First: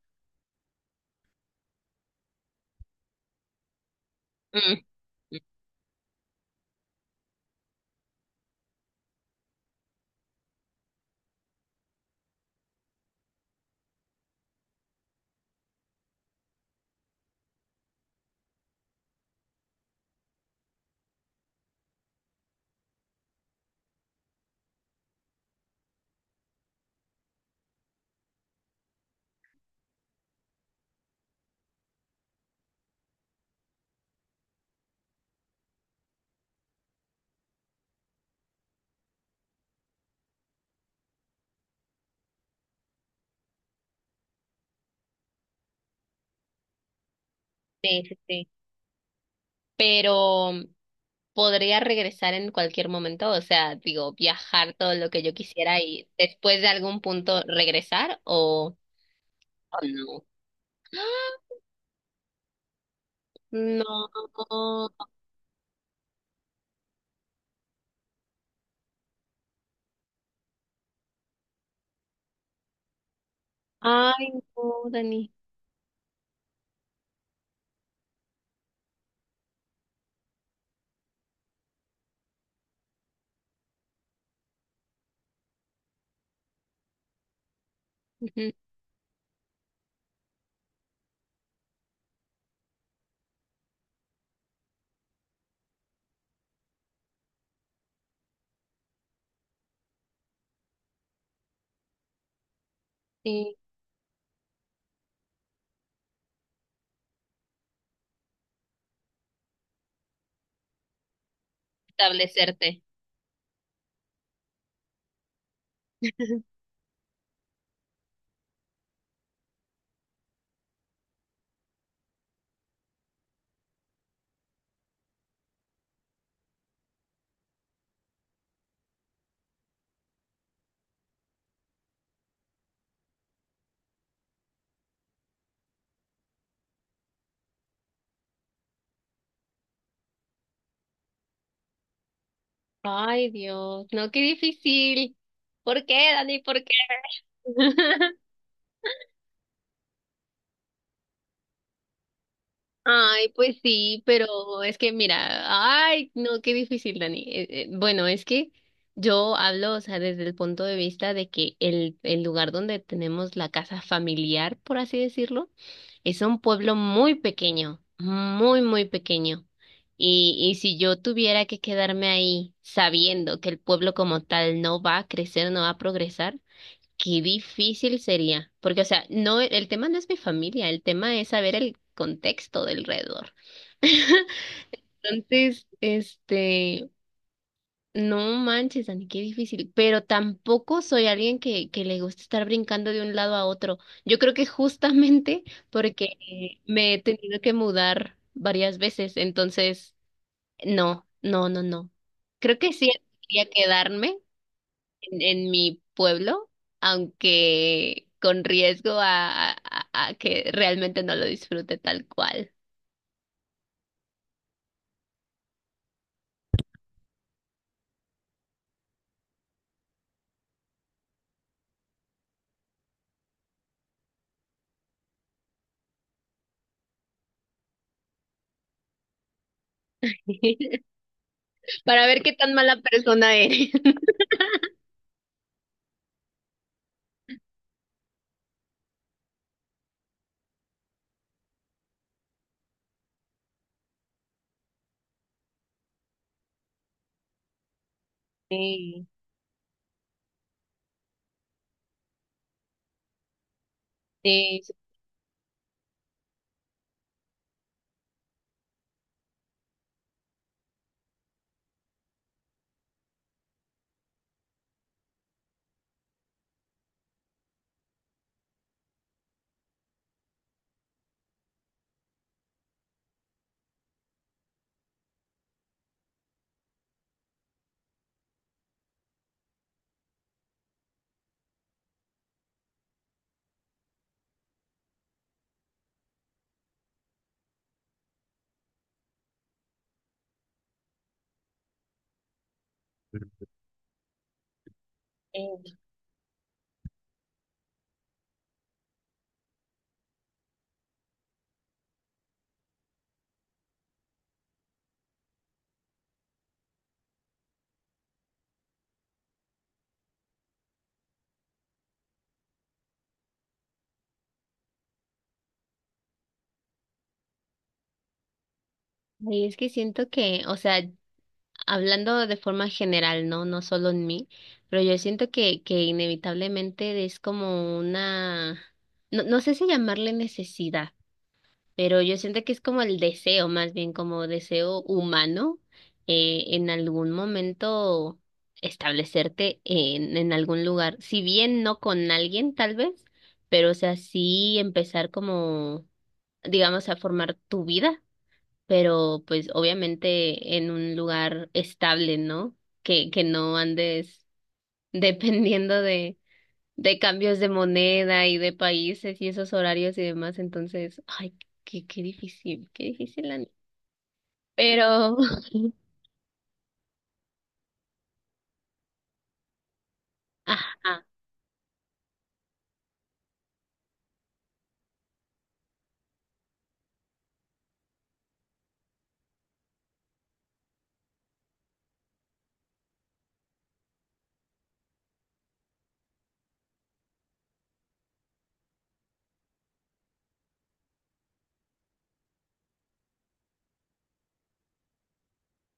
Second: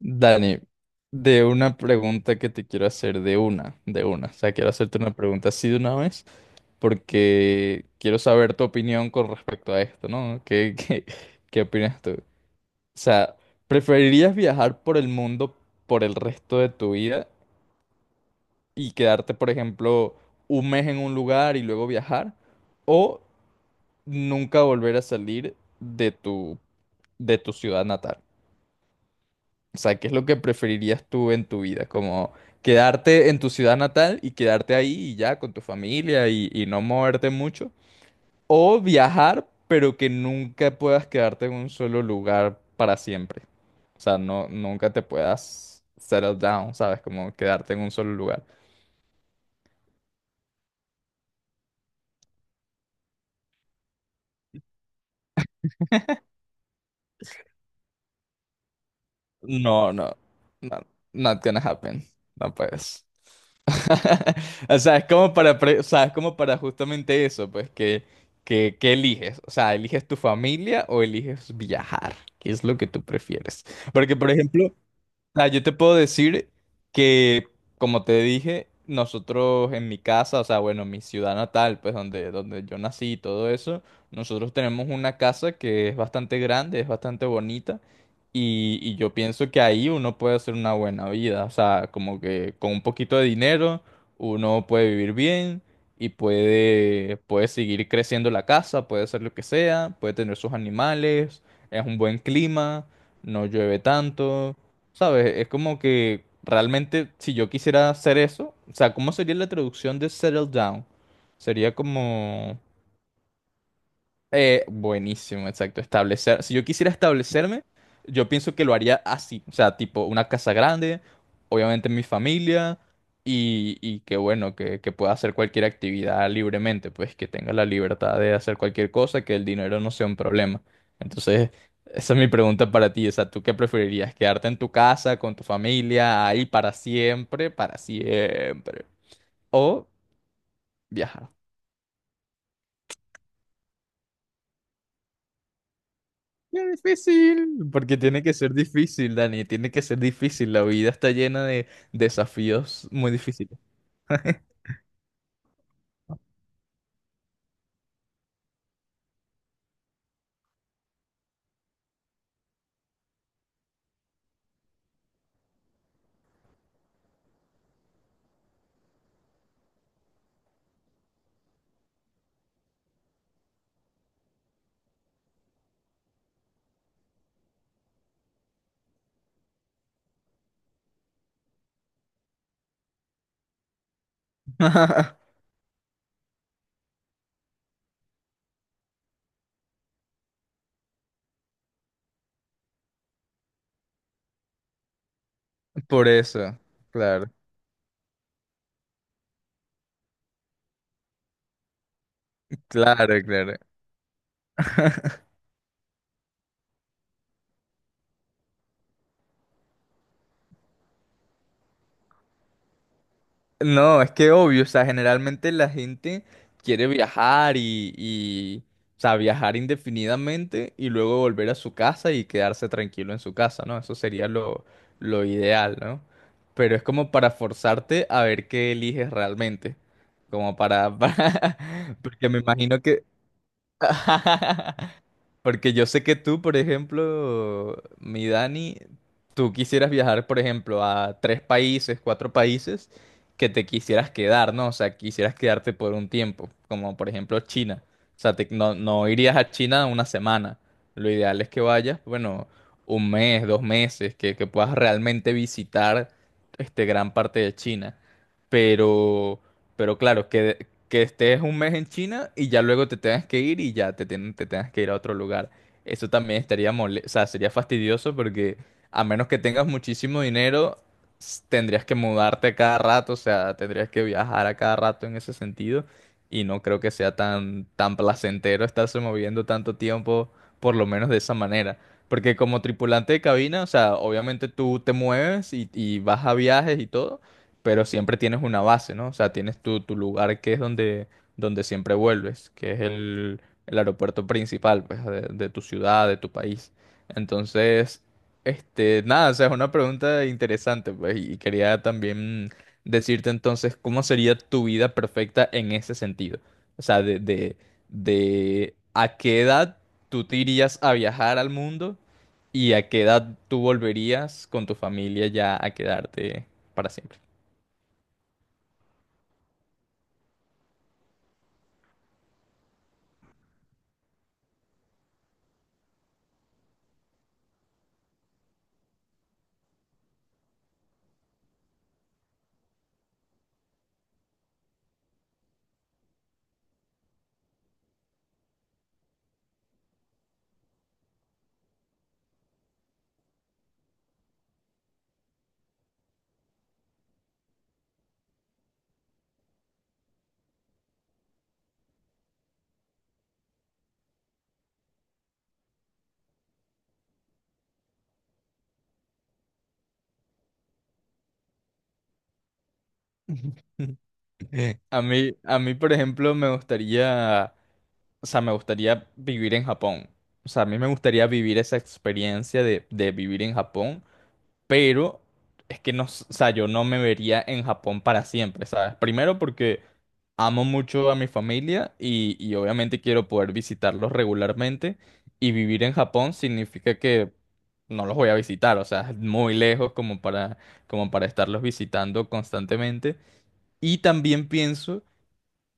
Dani, de una pregunta que te quiero hacer, de una, de una. O sea, quiero Mm, hacerte una pregunta así de una vez, porque quiero saber tu opinión con respecto a esto, ¿no? ¿Qué, qué, ¿Qué opinas tú? O sea, ¿preferirías viajar por el mundo por el resto de tu vida y quedarte, por ejemplo, un mes en un lugar y luego viajar? ¿O nunca volver a salir de tu ciudad natal? O sea, ¿qué es lo que preferirías tú en tu vida? Como quedarte en tu ciudad natal y quedarte ahí y ya con tu familia y no moverte mucho. O viajar, pero que nunca puedas quedarte en un solo lugar para siempre. O sea, no, nunca te puedas settle down, ¿sabes? Como quedarte en un sí, solo sí, lugar. sí. Pero podría regresar en cualquier momento, o sea, digo, viajar todo lo que yo quisiera y después de algún punto regresar o No, no, no. no, not ¡Ah! gonna happen. No puedes. No. O sea, es como o sea, es como para justamente eso, pues, que eliges. O sea, ¿eliges tu familia o eliges viajar? ¿Qué es lo que tú prefieres? Porque, Ay, por ejemplo, no, Dani. ah, yo te puedo decir que, como te dije, nosotros en mi casa, o sea, bueno, mi ciudad natal, pues donde yo nací y todo eso, nosotros tenemos una casa que es bastante grande, es bastante bonita, Ujú. y yo pienso que ahí uno puede hacer una buena vida, o sea, como que con un poquito de dinero uno puede vivir bien y puede seguir creciendo la casa, puede hacer lo que sea, puede tener sus animales, es un buen clima, no Sí, llueve tanto. ¿Sabes? Es como que realmente si yo quisiera hacer eso, o sea, ¿cómo sería la traducción de settle down? Sería como... establecerte. Buenísimo, exacto. Establecer. Si yo quisiera establecerme, yo pienso que lo haría así. O sea, tipo una casa grande, obviamente mi familia, y que bueno, que pueda hacer cualquier actividad libremente, pues que tenga la libertad de hacer cualquier cosa, que el dinero no sea un problema. Entonces, esa es mi pregunta para ti. O sea, ¿tú qué preferirías? ¿Quedarte en tu casa, con tu familia, ahí para siempre, para siempre? ¿O viajar? Ay, Dios, no, qué difícil. ¿Por qué, Dani? ¿Por qué? Es difícil, porque tiene que ser difícil, Dani, tiene que ser difícil. La vida está llena de desafíos muy Ay, difíciles. pues sí, pero es que mira, ay, no, qué difícil, Dani. Bueno, es que yo hablo, o sea, desde el punto de vista de que el lugar donde tenemos la casa familiar, por así decirlo, es un pueblo muy pequeño, muy, muy pequeño. Y si yo tuviera que quedarme ahí sabiendo que el pueblo como tal no va a crecer, no va a progresar, qué difícil sería, porque, o sea, no, el tema no es mi familia, el tema es saber el contexto del alrededor. Entonces, este, no manches, Dani, qué difícil, pero tampoco soy alguien que le gusta estar brincando de un lado a otro. Yo creo que justamente Por porque eso, me he claro, tenido que mudar varias veces, entonces, no, no, no, no. Creo que sí claro, quería claro. quedarme, en mi pueblo, aunque con riesgo a, a que realmente no lo disfrute tal cual. No, es que obvio, o sea, generalmente la gente quiere viajar o sea, viajar indefinidamente y luego volver a su casa y quedarse tranquilo en su casa, ¿no? Eso sería lo ideal, ¿no? Pero es como para forzarte a ver qué eliges realmente, como para, para- Para ver porque qué me tan imagino mala que... persona eres. Porque yo sé que tú, por ejemplo, mi Dani, tú quisieras viajar, por ejemplo, a tres países, cuatro países, que te quisieras quedar, ¿no? O sea, quisieras quedarte por un tiempo, como por ejemplo China. O sea, Sí, no irías a China una semana. Lo ideal es que vayas, bueno, un mes, dos meses, que sí, puedas realmente visitar este gran parte de China. Pero pero claro, que estés un mes en China y ya luego te tengas que ir y ya te tengas que ir a otro lugar. Eso también estaría mole, o sea, sería fastidioso porque a menos que tengas muchísimo dinero, tendrías que mudarte a cada rato, o sea, tendrías que viajar a cada rato en ese sentido. Y no creo que sea tan placentero estarse moviendo tanto tiempo, por lo menos de esa manera. Porque como tripulante de cabina, o sea, obviamente tú te mueves y vas a viajes y todo, pero siempre tienes una base, ¿no? O sea, tienes tu lugar que es donde, donde siempre vuelves, que es el aeropuerto principal, pues, de tu sí. ciudad, de tu país. Entonces, este, nada, o sea, es una pregunta interesante, pues, y quería también decirte entonces, ¿cómo sería tu vida perfecta en ese sentido? O sea, de a qué edad tú te irías a viajar al mundo y a qué edad tú volverías con tu familia ya a quedarte para siempre. Y es que siento que, o sea, hablando de forma general, ¿no? No solo en mí, pero yo siento que inevitablemente es como una, no, no sé si llamarle necesidad. Pero yo siento que es como el deseo, más bien como deseo humano, en algún momento establecerte en algún lugar, si bien no con alguien tal vez, pero o sea, sí empezar como, digamos, a formar tu vida, pero pues obviamente en un lugar estable, ¿no? Que no andes dependiendo de cambios de moneda y de países y esos horarios y demás, entonces, ay, qué, qué difícil, Ani. Pero, a mí, por ejemplo, me gustaría, o sea, me gustaría vivir en Japón. O sea, a mí me ajá, gustaría vivir esa experiencia de vivir en Japón, pero es que no, o sea, yo no me vería en Japón para siempre, ¿sabes? Primero porque amo mucho a mi familia y obviamente quiero poder visitarlos regularmente y vivir en Japón significa que no los voy a visitar, o sea, es muy lejos como para, como para estarlos visitando constantemente. Y también pienso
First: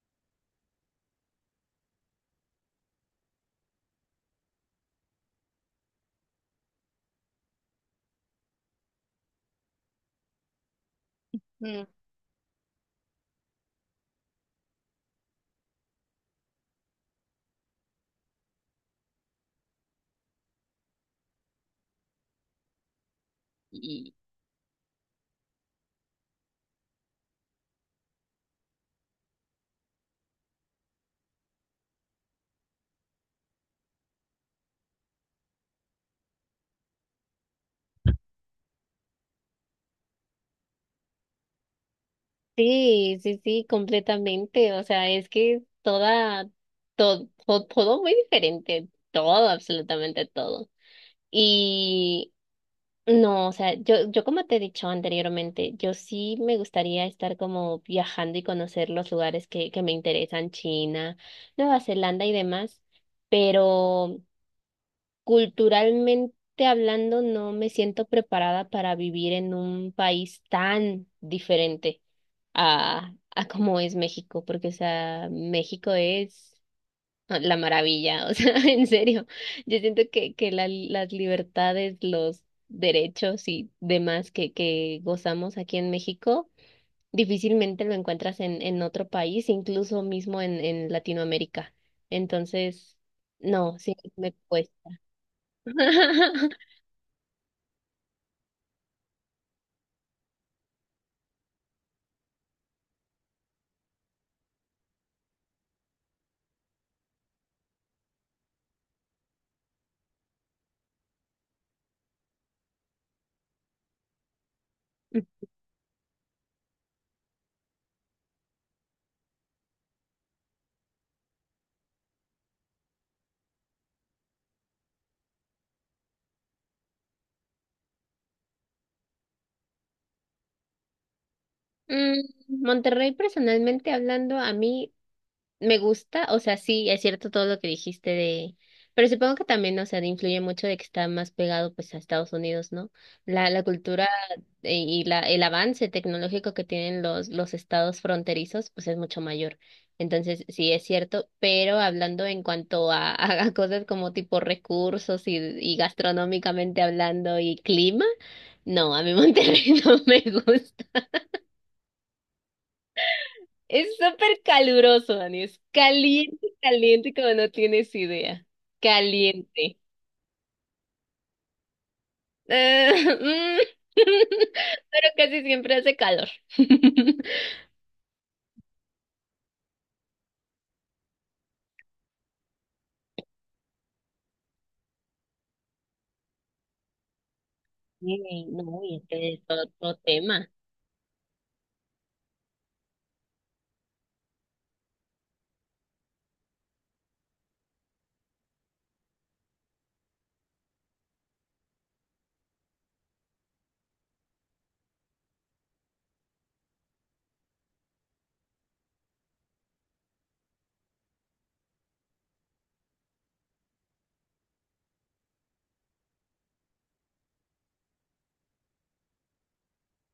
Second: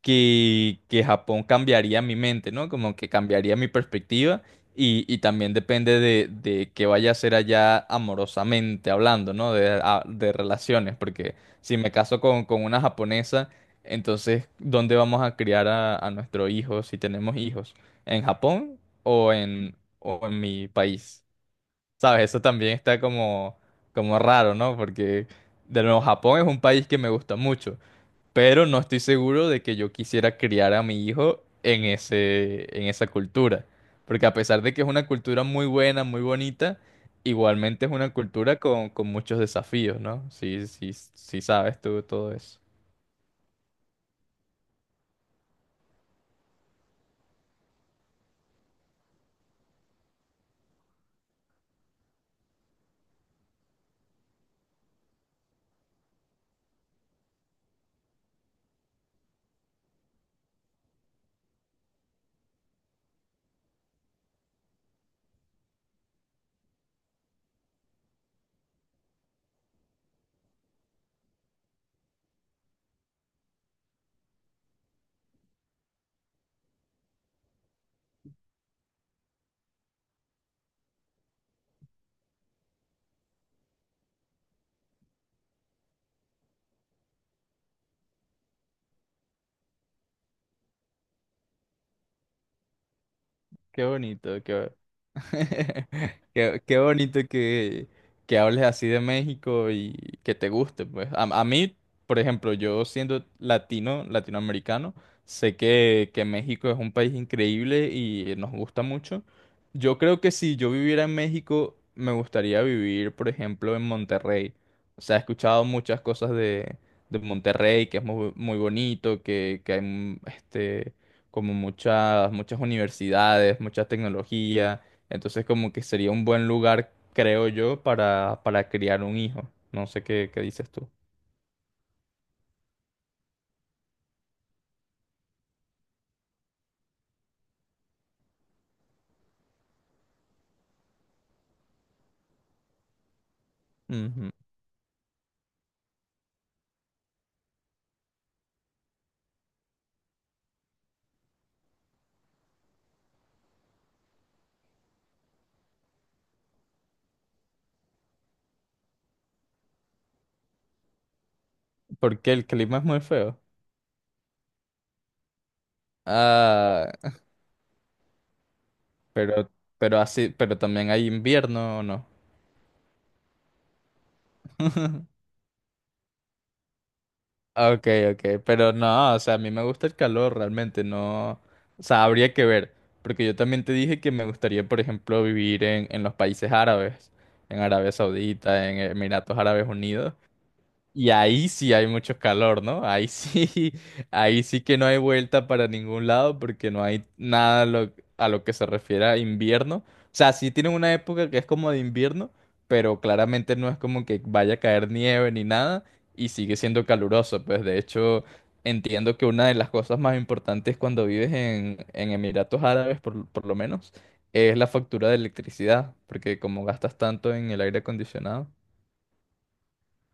que Japón cambiaría mi mente, ¿no? Como que cambiaría mi perspectiva y también depende de qué vaya a ser allá amorosamente hablando, ¿no? De relaciones, porque si mm, me caso con una japonesa, entonces, ¿dónde vamos a criar a nuestro hijo si tenemos hijos? ¿En Japón o en mi país? ¿Sabes? Eso también está como, y como raro, ¿no? Porque, de nuevo, Japón es un país que me gusta mucho, pero no estoy seguro de que yo quisiera criar a mi hijo en en esa cultura. Porque a pesar de que es una cultura muy buena, muy bonita, igualmente es una cultura con muchos desafíos, ¿no? Sí, sí, sí sabes tú todo eso. sí, sí, sí, completamente, o sea, es que toda, todo, todo muy diferente, todo, absolutamente todo. Y no, o sea, yo como te he dicho anteriormente, yo sí me gustaría estar como viajando y conocer los lugares que me interesan, China, Nueva Zelanda y demás, pero culturalmente hablando no me siento preparada para vivir en un país tan diferente a como es México, porque o sea, México es la maravilla, o sea, en serio, yo siento que las libertades, los derechos y demás que gozamos aquí en México, difícilmente lo encuentras en otro país, incluso mismo en Latinoamérica. Entonces, no, Qué sí, me bonito, qué... cuesta. Qué bonito que hables así de México y que te guste, pues. A mí, por ejemplo, yo siendo latino, latinoamericano, sé que México es un país increíble y nos gusta mucho. Yo creo que si yo viviera en México, me gustaría vivir, por ejemplo, en Monterrey. O sea, he escuchado muchas cosas de Monterrey, que es muy, muy bonito, que hay como muchas, muchas universidades, mucha tecnología, entonces como que sería un buen lugar, creo yo, para criar un hijo. No sé qué, qué dices tú. Mm, Monterrey, personalmente hablando, a mí me gusta, o sea, sí, es cierto todo lo que dijiste de, pero supongo que también, o sea, influye mucho de que está más pegado pues a Estados Unidos, ¿no? La cultura, Ujú. Y el avance tecnológico que tienen los estados fronterizos, pues es mucho mayor. Entonces, sí, es cierto, pero hablando en cuanto a, a cosas como tipo recursos y gastronómicamente hablando y clima, no, a mí Monterrey no me gusta. Porque el clima es muy feo. Es súper caluroso, Dani. Es caliente, Ah, caliente, como no tienes idea. pero, Caliente. pero así, pero también hay invierno, ¿o ¿no? Ah, mm, pero casi siempre hace calor. Ah, ok, ok, pero no, o sea, a mí me gusta el calor realmente, no, o sea, habría que ver, porque yo también te dije que me gustaría, por ejemplo, vivir en los países árabes, en Arabia Sí, Saudita, en no, y este Emiratos es Árabes otro Unidos. tema. Y ahí sí hay mucho calor, ¿no? Ahí sí, ahí sí que no hay vuelta para ningún lado porque no hay nada a a lo que se refiere a invierno. O sea, sí tienen una época que es como de invierno, pero claramente no es como que vaya a caer nieve ni nada y sigue siendo caluroso. Pues de hecho, entiendo que una de las cosas más importantes cuando vives en Emiratos Árabes, por lo menos, es la factura de electricidad, porque como gastas tanto en el aire acondicionado.